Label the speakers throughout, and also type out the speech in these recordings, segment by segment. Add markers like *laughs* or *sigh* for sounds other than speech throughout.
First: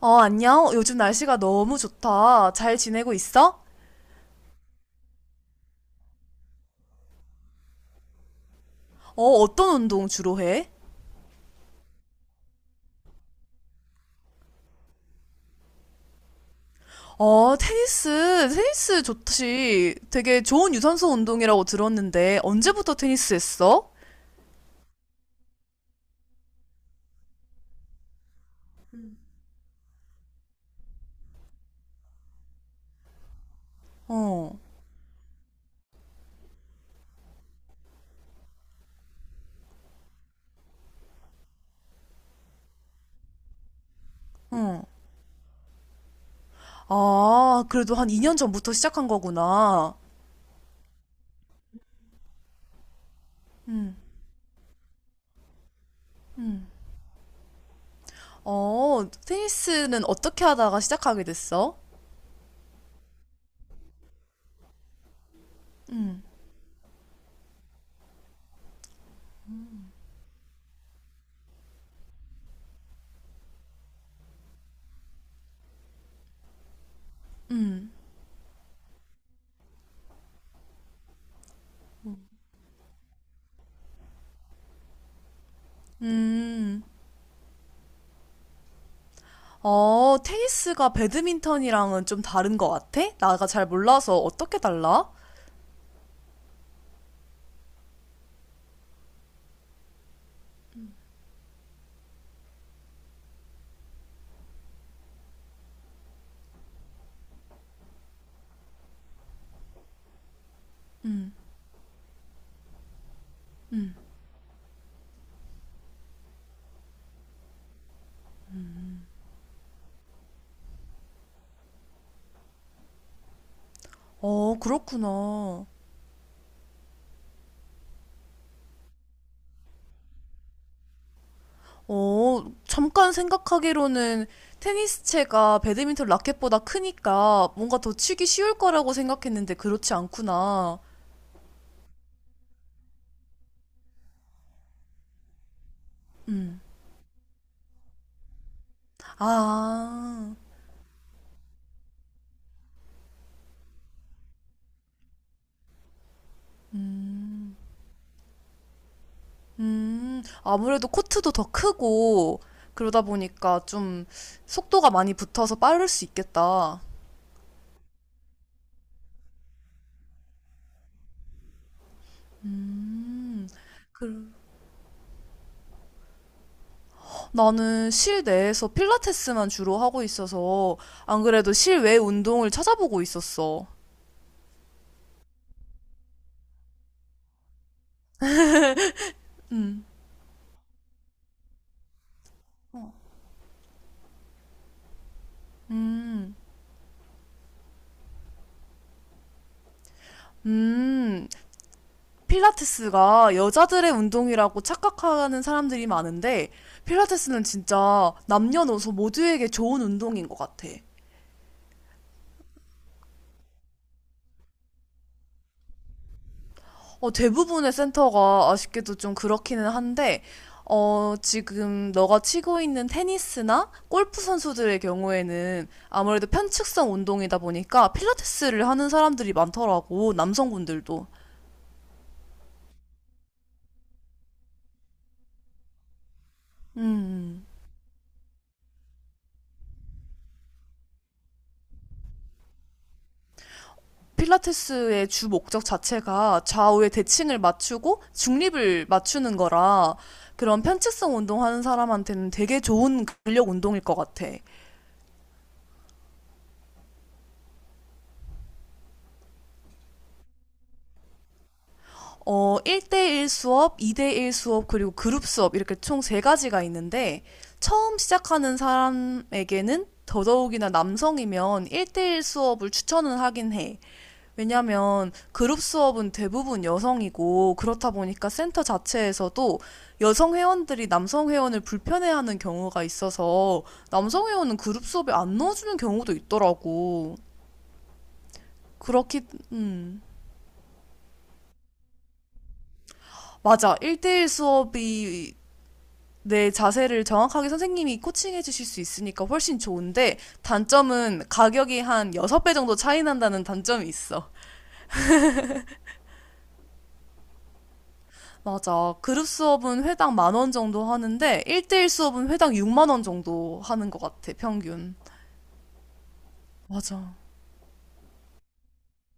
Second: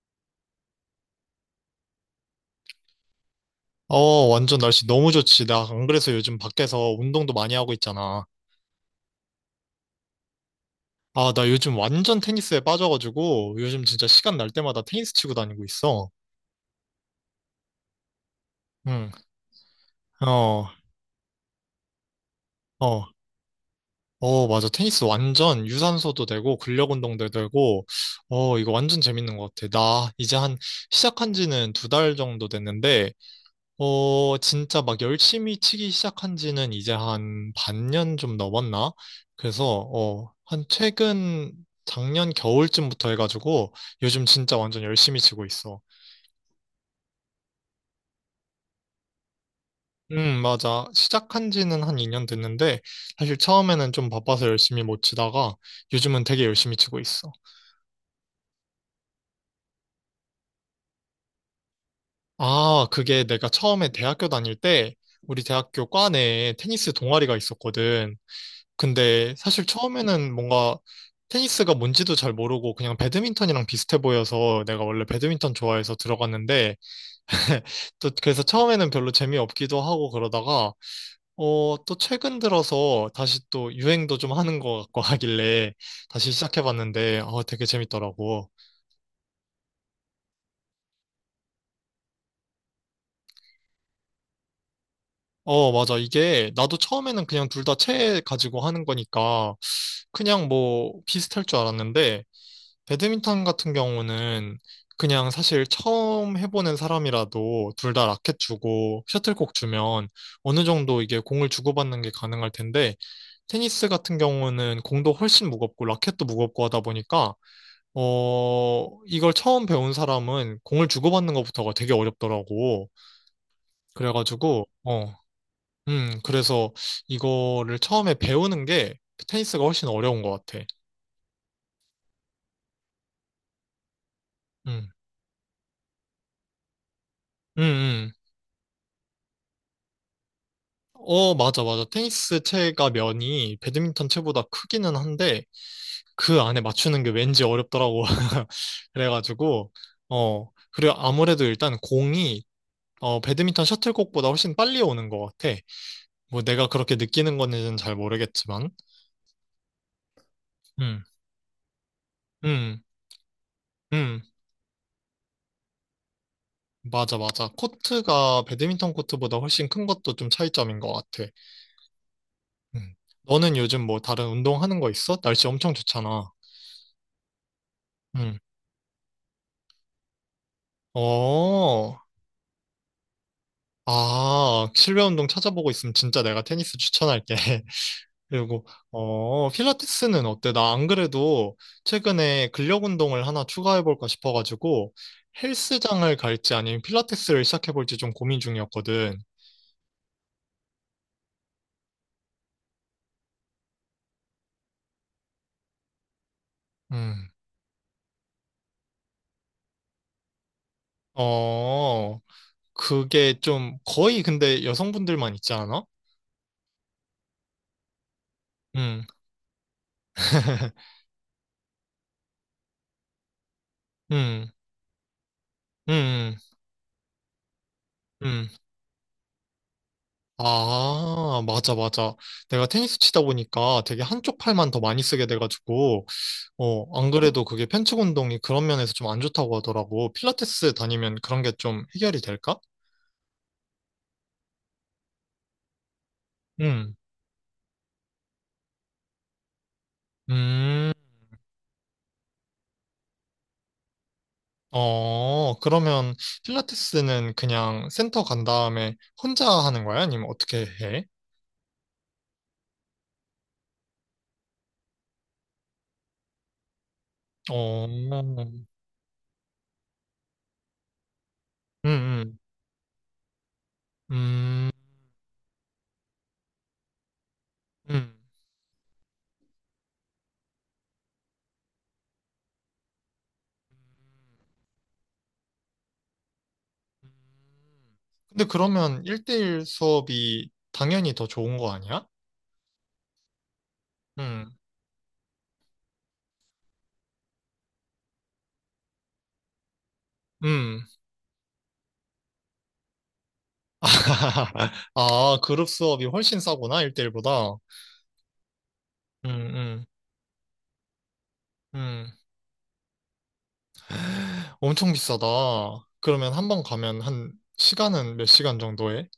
Speaker 1: 어, 안녕. 요즘 날씨가 너무 좋다. 잘 지내고 있어?
Speaker 2: 어, 완전 날씨 너무 좋지. 나 안 그래서 요즘 밖에서 운동도 많이 하고 있잖아.
Speaker 1: 어, 어떤 운동 주로 해?
Speaker 2: 아, 나 요즘 완전 테니스에 빠져가지고 요즘 진짜 시간 날 때마다 테니스 치고 다니고 있어.
Speaker 1: 어, 테니스. 테니스
Speaker 2: 응,
Speaker 1: 좋지. 되게
Speaker 2: 어,
Speaker 1: 좋은 유산소 운동이라고 들었는데, 언제부터
Speaker 2: 어,
Speaker 1: 테니스 했어?
Speaker 2: 어, 맞아. 테니스 완전 유산소도 되고 근력 운동도 되고, 어, 이거 완전 재밌는 것 같아. 나 이제 한 시작한 지는 두 달 정도 됐는데, 어,
Speaker 1: 어,
Speaker 2: 진짜 막 열심히 치기 시작한 지는 이제 한 반년 좀 넘었나? 그래서, 어, 한 최근 작년 겨울쯤부터 해가지고 요즘 진짜 완전
Speaker 1: 응.
Speaker 2: 열심히 치고 있어.
Speaker 1: 아, 그래도 한 2년 전부터 시작한 거구나.
Speaker 2: 맞아. 시작한 지는 한 2년 됐는데 사실 처음에는
Speaker 1: 응,
Speaker 2: 좀 바빠서 열심히 못 치다가 요즘은 되게
Speaker 1: 응.
Speaker 2: 열심히 치고 있어.
Speaker 1: 어, 테니스는 어떻게 하다가 시작하게 됐어?
Speaker 2: 아, 그게 내가 처음에 대학교 다닐 때 우리 대학교 과
Speaker 1: 응,
Speaker 2: 내에 테니스 동아리가 있었거든. 근데 사실 처음에는 뭔가 테니스가 뭔지도 잘 모르고 그냥 배드민턴이랑 비슷해 보여서 내가 원래 배드민턴 좋아해서 들어갔는데 *laughs*
Speaker 1: 응,
Speaker 2: 또 그래서 처음에는 별로 재미없기도 하고 그러다가 어, 또 최근 들어서 다시 또 유행도 좀 하는 것 같고 하길래 다시
Speaker 1: 음.
Speaker 2: 시작해봤는데 어, 되게 재밌더라고.
Speaker 1: 어, 테니스가 배드민턴이랑은 좀 다른 것 같아? 나가 잘 몰라서 어떻게 달라?
Speaker 2: 어, 맞아. 이게 나도 처음에는 그냥 둘 다 채 가지고 하는 거니까 그냥 뭐 비슷할 줄 알았는데 배드민턴 같은 경우는 그냥 사실 처음 해보는 사람이라도 둘 다 라켓 주고 셔틀콕 주면 어느 정도 이게
Speaker 1: 음.
Speaker 2: 공을 주고받는 게 가능할 텐데 테니스 같은 경우는 공도 훨씬 무겁고 라켓도 무겁고 하다 보니까 어 이걸 처음 배운 사람은 공을 주고받는 것부터가 되게 어렵더라고.
Speaker 1: 어,
Speaker 2: 그래가지고
Speaker 1: 그렇구나.
Speaker 2: 그래서 이거를 처음에 배우는 게 테니스가 훨씬 어려운 것 같아.
Speaker 1: 어, 잠깐 생각하기로는
Speaker 2: 음.
Speaker 1: 테니스채가 배드민턴 라켓보다 크니까
Speaker 2: 음,
Speaker 1: 뭔가 더
Speaker 2: 음.
Speaker 1: 치기 쉬울 거라고 생각했는데 그렇지 않구나.
Speaker 2: 어, 맞아, 맞아. 테니스 채가 면이 배드민턴 채보다 크기는 한데, 그 안에
Speaker 1: 음.
Speaker 2: 맞추는 게 왠지 어렵더라고. *laughs* 그래가지고,
Speaker 1: 아,
Speaker 2: 어, 그리고 아무래도 일단 공이, 배드민턴 셔틀콕보다 훨씬 빨리 오는 것 같아. 뭐 내가 그렇게 느끼는
Speaker 1: 음,
Speaker 2: 건지는 잘 모르겠지만,
Speaker 1: 아무래도
Speaker 2: 음,
Speaker 1: 코트도 더 크고
Speaker 2: 음,
Speaker 1: 그러다 보니까 좀
Speaker 2: 음.
Speaker 1: 속도가 많이 붙어서 빠를 수 있겠다.
Speaker 2: 맞아, 맞아. 코트가 배드민턴 코트보다 훨씬 큰 것도 좀 차이점인 것 같아. 음.
Speaker 1: 음.
Speaker 2: 너는 요즘 뭐 다른
Speaker 1: 그,
Speaker 2: 운동하는 거 있어? 날씨 엄청 좋잖아.
Speaker 1: 나는
Speaker 2: 음.
Speaker 1: 실내에서 필라테스만 주로 하고 있어서 안 그래도
Speaker 2: 어.
Speaker 1: 실외 운동을 찾아보고 있었어.
Speaker 2: 아, 실내 운동 찾아보고 있으면 진짜 내가 테니스 추천할게. *laughs* 그리고, 어,
Speaker 1: 음,
Speaker 2: 필라테스는 어때? 나 안 그래도 최근에 근력 운동을 하나 추가해볼까 싶어가지고 헬스장을
Speaker 1: 음,
Speaker 2: 갈지 아니면 필라테스를 시작해볼지 좀 고민 중이었거든.
Speaker 1: 음. 필라테스가 여자들의 운동이라고 착각하는 사람들이 많은데
Speaker 2: 음,
Speaker 1: 필라테스는 진짜 남녀노소 모두에게 좋은 운동인 것 같아.
Speaker 2: 어, 그게 좀 거의 근데 여성분들만 있지 않아?
Speaker 1: 어, 대부분의 센터가 아쉽게도
Speaker 2: 음,
Speaker 1: 좀 그렇기는 한데,
Speaker 2: *laughs*
Speaker 1: 어, 지금 너가 치고 있는 테니스나 골프
Speaker 2: 음,
Speaker 1: 선수들의 경우에는 아무래도
Speaker 2: 음,
Speaker 1: 편측성 운동이다 보니까
Speaker 2: 음.
Speaker 1: 필라테스를 하는 사람들이 많더라고, 남성분들도.
Speaker 2: 아, 맞아, 맞아. 내가 테니스 치다 보니까 되게 한쪽 팔만 더 많이 쓰게 돼가지고, 어, 안 그래도
Speaker 1: 음.
Speaker 2: 그게 편측 운동이 그런 면에서 좀 안 좋다고 하더라고. 필라테스 다니면 그런 게 좀 해결이 될까?
Speaker 1: 필라테스의 주 목적 자체가 좌우의
Speaker 2: 음,
Speaker 1: 대칭을 맞추고 중립을 맞추는 거라 그런
Speaker 2: 음,
Speaker 1: 편측성 운동하는 사람한테는 되게 좋은 근력 운동일 것 같아.
Speaker 2: 어, 그러면 필라테스는 그냥 센터 간 다음에 혼자 하는 거야? 아니면 어떻게 해?
Speaker 1: 어, 1대1 수업, 2대1 수업, 그리고 그룹 수업, 이렇게 총 세 가지가 있는데,
Speaker 2: 어,
Speaker 1: 처음 시작하는 사람에게는 더더욱이나 남성이면 1대1
Speaker 2: 음,
Speaker 1: 수업을 추천은 하긴 해.
Speaker 2: 음,
Speaker 1: 왜냐면 그룹 수업은 대부분 여성이고, 그렇다
Speaker 2: 음.
Speaker 1: 보니까 센터 자체에서도 여성 회원들이 남성 회원을 불편해하는 경우가 있어서, 남성 회원은 그룹 수업에 안 넣어주는 경우도 있더라고.
Speaker 2: 근데 그러면
Speaker 1: 그렇기,
Speaker 2: 1대1
Speaker 1: 음.
Speaker 2: 수업이 당연히 더 좋은 거 아니야?
Speaker 1: 맞아. 1대1
Speaker 2: 음,
Speaker 1: 수업이 내 자세를 정확하게 선생님이 코칭해 주실 수 있으니까 훨씬 좋은데
Speaker 2: 음.
Speaker 1: 단점은 가격이 한 6배 정도 차이 난다는 단점이 있어.
Speaker 2: *laughs* 아, 그룹 수업이 훨씬 싸구나, 1대1보다.
Speaker 1: 맞아. 그룹
Speaker 2: 음,
Speaker 1: 수업은
Speaker 2: 음,
Speaker 1: 회당 만원 정도 하는데 1대1
Speaker 2: 음.
Speaker 1: 수업은 회당 6만 원 정도 하는 것 같아,
Speaker 2: 엄청
Speaker 1: 평균.
Speaker 2: 비싸다. 그러면 한 번 가면
Speaker 1: 맞아.
Speaker 2: 한 시간은 몇 시간 정도 해?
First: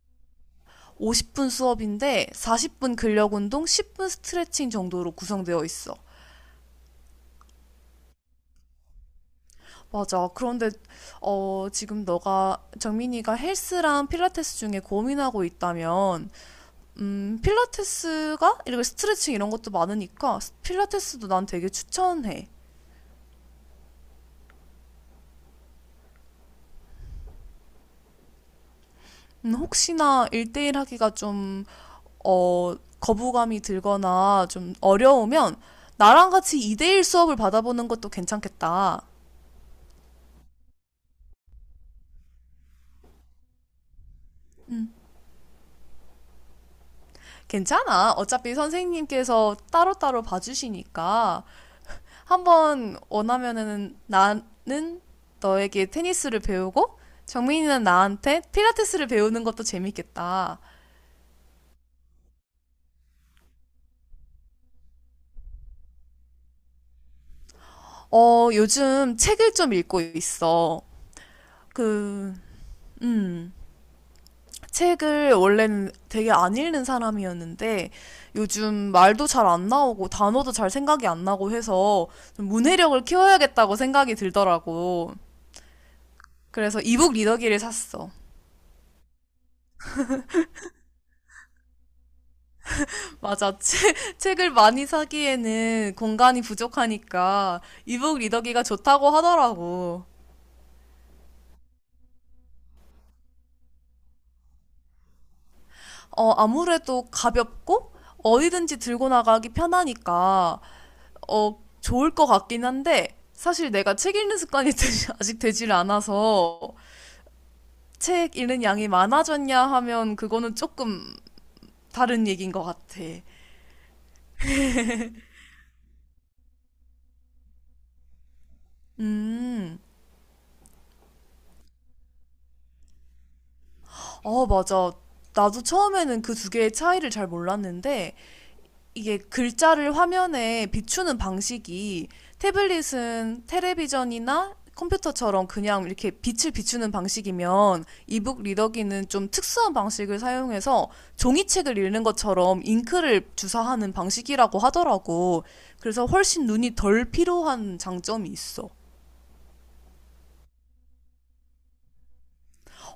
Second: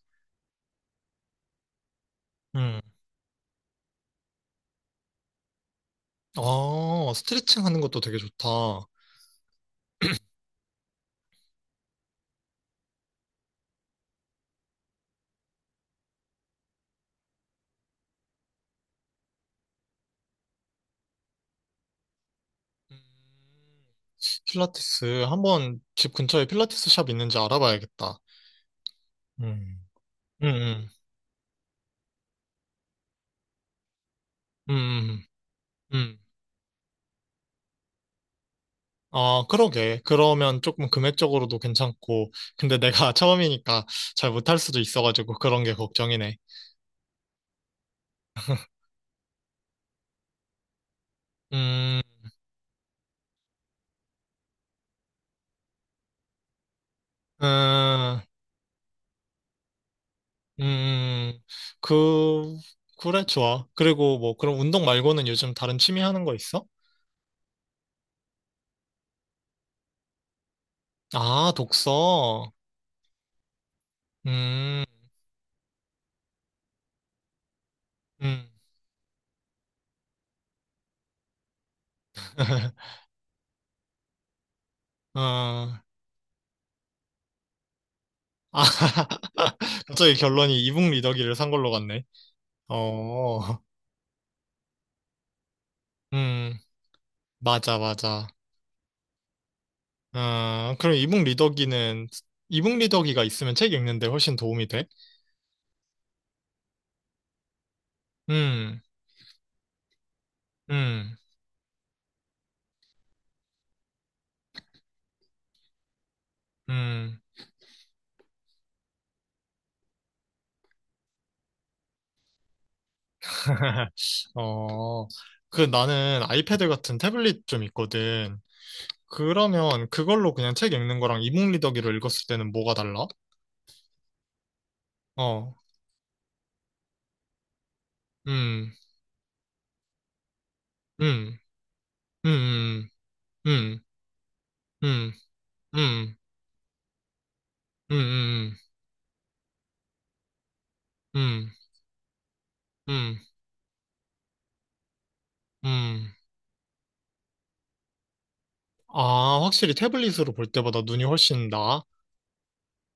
Speaker 1: 50분 수업인데
Speaker 2: 음.
Speaker 1: 40분 근력 운동, 10분 스트레칭 정도로 구성되어 있어.
Speaker 2: 아, 스트레칭 하는 것도 되게 좋다.
Speaker 1: 맞아. 그런데 어, 지금 너가 정민이가 헬스랑 필라테스 중에 고민하고 있다면 필라테스가 이렇게 스트레칭 이런 것도 많으니까 필라테스도 난 되게 추천해.
Speaker 2: 음, 필라테스. 한번 집 근처에 필라테스 샵 있는지 알아봐야겠다. 응
Speaker 1: 혹시나
Speaker 2: 음,
Speaker 1: 1대1
Speaker 2: 음,
Speaker 1: 하기가 좀, 어, 거부감이 들거나 좀
Speaker 2: 음, 음.
Speaker 1: 어려우면
Speaker 2: 음.
Speaker 1: 나랑 같이 2대1 수업을 받아보는 것도 괜찮겠다.
Speaker 2: 아, 그러게. 그러면 조금 금액적으로도 괜찮고. 근데 내가 *laughs* 처음이니까 잘 못할 수도 있어가지고 그런 게 걱정이네.
Speaker 1: 괜찮아. 어차피 선생님께서 따로따로 봐주시니까
Speaker 2: 음,
Speaker 1: 한번 원하면은 나는 너에게 테니스를 배우고 정민이는
Speaker 2: 음,
Speaker 1: 나한테 필라테스를 배우는 것도 재밌겠다.
Speaker 2: 음, 음. 그, 그래, 좋아. 그리고 뭐, 그럼 운동 말고는 요즘 다른 취미 하는 거 있어?
Speaker 1: 어, 요즘 책을 좀 읽고 있어.
Speaker 2: 아,
Speaker 1: 그,
Speaker 2: 독서.
Speaker 1: 음,
Speaker 2: 음,
Speaker 1: 책을 원래는 되게 안 읽는 사람이었는데
Speaker 2: 음,
Speaker 1: 요즘 말도 잘 안 나오고 단어도 잘 생각이 안 나고 해서 좀 문해력을
Speaker 2: *laughs*
Speaker 1: 키워야겠다고 생각이 들더라고.
Speaker 2: 어, 아,
Speaker 1: 그래서 이북 리더기를 샀어.
Speaker 2: *laughs* 갑자기 결론이 이북 리더기를 산 걸로 갔네.
Speaker 1: *laughs* 맞아.
Speaker 2: 어,
Speaker 1: 책을 많이 사기에는 공간이
Speaker 2: 음,
Speaker 1: 부족하니까
Speaker 2: 맞아,
Speaker 1: 이북
Speaker 2: 맞아.
Speaker 1: 리더기가 좋다고 하더라고.
Speaker 2: 아, 그럼 이북 리더기는, 이북 리더기가 있으면 책 읽는데 훨씬 도움이 돼?
Speaker 1: 어, 아무래도 가볍고 어디든지
Speaker 2: 음,
Speaker 1: 들고 나가기 편하니까
Speaker 2: 음,
Speaker 1: 어, 좋을 것 같긴 한데, 사실 내가 책 읽는 습관이 *laughs* 아직 되질 않아서,
Speaker 2: 음.
Speaker 1: 책 읽는 양이 많아졌냐 하면 그거는 조금 다른 얘기인 것 같아.
Speaker 2: *laughs* 어, 그 나는 아이패드 같은 태블릿 좀 있거든.
Speaker 1: 음,
Speaker 2: 그러면 그걸로 그냥 책 읽는 거랑 이북 리더기로 읽었을 때는 뭐가 달라?
Speaker 1: 어, 맞아.
Speaker 2: 어,
Speaker 1: 나도 처음에는 그 두 개의 차이를 잘 몰랐는데,
Speaker 2: 음,
Speaker 1: 이게 글자를 화면에 비추는
Speaker 2: 음,
Speaker 1: 방식이
Speaker 2: 음,
Speaker 1: 태블릿은
Speaker 2: 음,
Speaker 1: 텔레비전이나
Speaker 2: 음,
Speaker 1: 컴퓨터처럼
Speaker 2: 음,
Speaker 1: 그냥 이렇게
Speaker 2: 음,
Speaker 1: 빛을 비추는 방식이면
Speaker 2: 음,
Speaker 1: 이북
Speaker 2: 음,
Speaker 1: 리더기는 좀 특수한 방식을 사용해서
Speaker 2: 음,
Speaker 1: 종이책을 읽는 것처럼
Speaker 2: 음.
Speaker 1: 잉크를
Speaker 2: 음,
Speaker 1: 주사하는 방식이라고 하더라고. 그래서
Speaker 2: 음.
Speaker 1: 훨씬 눈이 덜 필요한 장점이 있어.
Speaker 2: 아, 확실히 태블릿으로 볼 때보다 눈이 훨씬 나아?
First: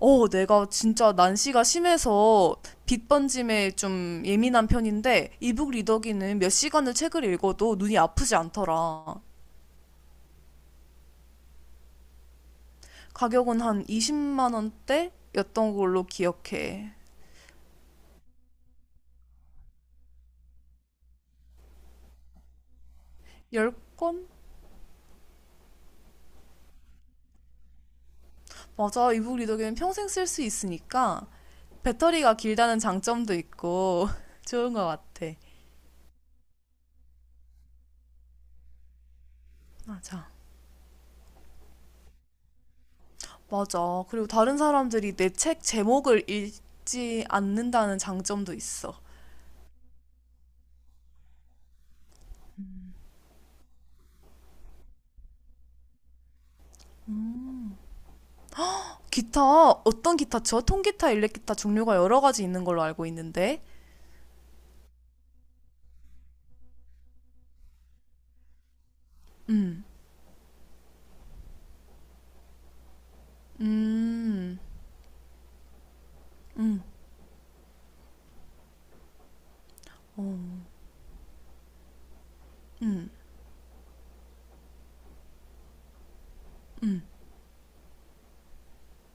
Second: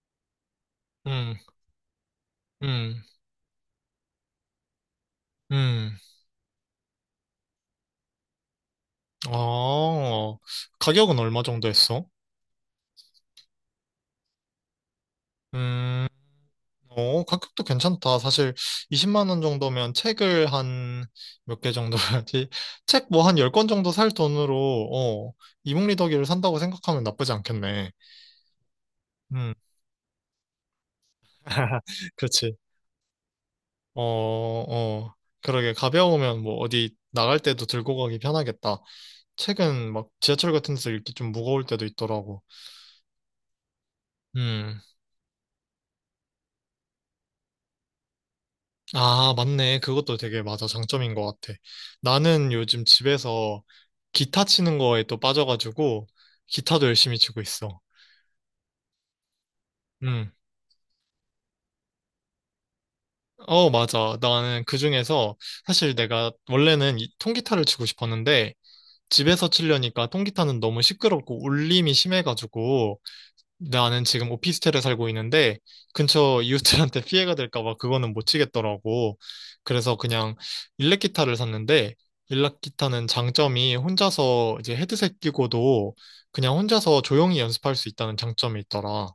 Speaker 1: 어, 내가 진짜
Speaker 2: 음,
Speaker 1: 난시가 심해서
Speaker 2: 음,
Speaker 1: 빛 번짐에 좀 예민한 편인데 이북
Speaker 2: 음.
Speaker 1: 리더기는 몇 시간을 책을 읽어도 눈이 아프지 않더라.
Speaker 2: 아, 가격은 얼마 정도 했어?
Speaker 1: 가격은 한 20만 원대였던 걸로
Speaker 2: 음,
Speaker 1: 기억해.
Speaker 2: 어, 가격도 괜찮다. 사실 20만 원 정도면 책을 한 몇 개 정도 해야지? *laughs* 책 뭐 한 열 권 정도 살
Speaker 1: 10권?
Speaker 2: 돈으로, 어, 이북리더기를 산다고 생각하면 나쁘지 않겠네.
Speaker 1: 맞아. 이북
Speaker 2: 음,
Speaker 1: 리더기는 평생 쓸 수 있으니까
Speaker 2: *laughs*
Speaker 1: 배터리가
Speaker 2: 그렇지.
Speaker 1: 길다는 장점도
Speaker 2: 어,
Speaker 1: 있고 *laughs* 좋은 것
Speaker 2: 어,
Speaker 1: 같아.
Speaker 2: 그러게 가벼우면 뭐 어디 나갈 때도 들고 가기 편하겠다. 책은 막
Speaker 1: 맞아.
Speaker 2: 지하철 같은 데서 읽기 좀 무거울 때도 있더라고.
Speaker 1: 맞아. 그리고 다른
Speaker 2: 음.
Speaker 1: 사람들이 내 책 제목을 읽지 않는다는 장점도 있어.
Speaker 2: 아, 맞네. 그것도 되게 맞아. 장점인 것 같아. 나는 요즘 집에서 기타 치는 거에 또 빠져가지고 기타도 열심히 치고 있어.
Speaker 1: 기타, 어떤
Speaker 2: 음.
Speaker 1: 기타 쳐? 통기타, 일렉기타 종류가 여러 가지 있는 걸로 알고 있는데.
Speaker 2: 어, 맞아. 나는 그 중에서 사실 내가 원래는 이 통기타를 치고 싶었는데 집에서
Speaker 1: 음,
Speaker 2: 치려니까 통기타는 너무 시끄럽고 울림이 심해가지고 나는 지금
Speaker 1: 음,
Speaker 2: 오피스텔에 살고 있는데 근처
Speaker 1: 음,
Speaker 2: 이웃들한테 *laughs* 피해가 될까 봐 그거는 못 치겠더라고. 그래서
Speaker 1: 어,
Speaker 2: 그냥 일렉 기타를 샀는데 일렉 기타는
Speaker 1: 음.
Speaker 2: 장점이 혼자서 이제 헤드셋 끼고도 그냥 혼자서 조용히 연습할 수 있다는 장점이 있더라.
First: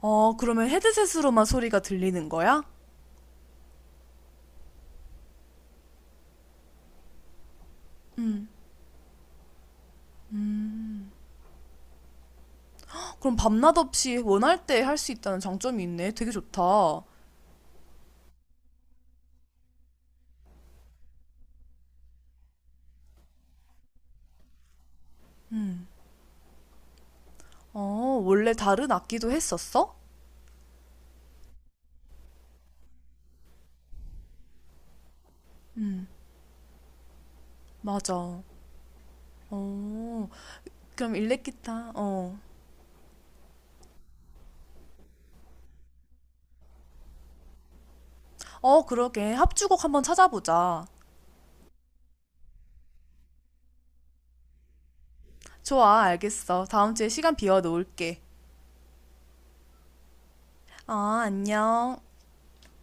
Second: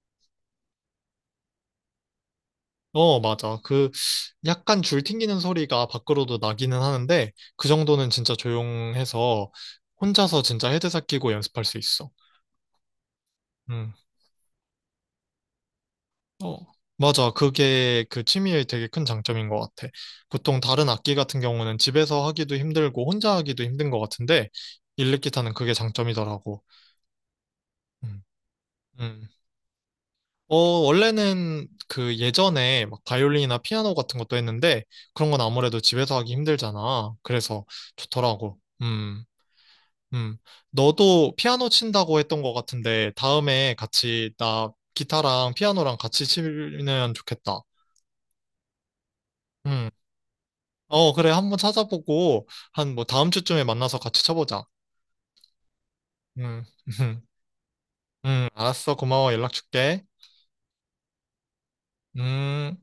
Speaker 1: 어, 그러면 헤드셋으로만 소리가 들리는 거야?
Speaker 2: 어, 맞아. 그 약간 줄 튕기는 소리가 밖으로도 나기는 하는데 그 정도는 진짜 조용해서 혼자서 진짜 헤드셋 끼고 연습할 수 있어.
Speaker 1: 그럼 밤낮
Speaker 2: 음.
Speaker 1: 없이 원할 때 할 수 있다는 장점이 있네. 되게
Speaker 2: 어,
Speaker 1: 좋다.
Speaker 2: 맞아. 그게 그 취미의 되게 큰 장점인 것 같아. 보통 다른 악기 같은 경우는 집에서 하기도 힘들고 혼자 하기도 힘든 것 같은데, 일렉기타는 그게 장점이더라고.
Speaker 1: 어,
Speaker 2: 음.
Speaker 1: 원래 다른
Speaker 2: 음.
Speaker 1: 악기도 했었어?
Speaker 2: 어, 원래는 그 예전에 막 바이올린이나 피아노 같은 것도 했는데, 그런 건 아무래도 집에서 하기 힘들잖아. 그래서
Speaker 1: 맞아.
Speaker 2: 좋더라고.
Speaker 1: 어,
Speaker 2: 음.
Speaker 1: 그럼
Speaker 2: 너도 피아노
Speaker 1: 일렉기타.
Speaker 2: 친다고
Speaker 1: 어.
Speaker 2: 했던 것 같은데, 다음에 같이 나 기타랑 피아노랑 같이 치면 좋겠다.
Speaker 1: 어, 그러게. 합주곡
Speaker 2: 음.
Speaker 1: 한번 찾아보자.
Speaker 2: 어, 그래. 한번 찾아보고, 한 뭐 다음 주쯤에 만나서 같이 쳐보자.
Speaker 1: 좋아,
Speaker 2: 음,
Speaker 1: 알겠어. 다음 주에
Speaker 2: *laughs*
Speaker 1: 시간 비워 놓을게.
Speaker 2: 알았어. 고마워. 연락 줄게.
Speaker 1: 아, 안녕.
Speaker 2: 음.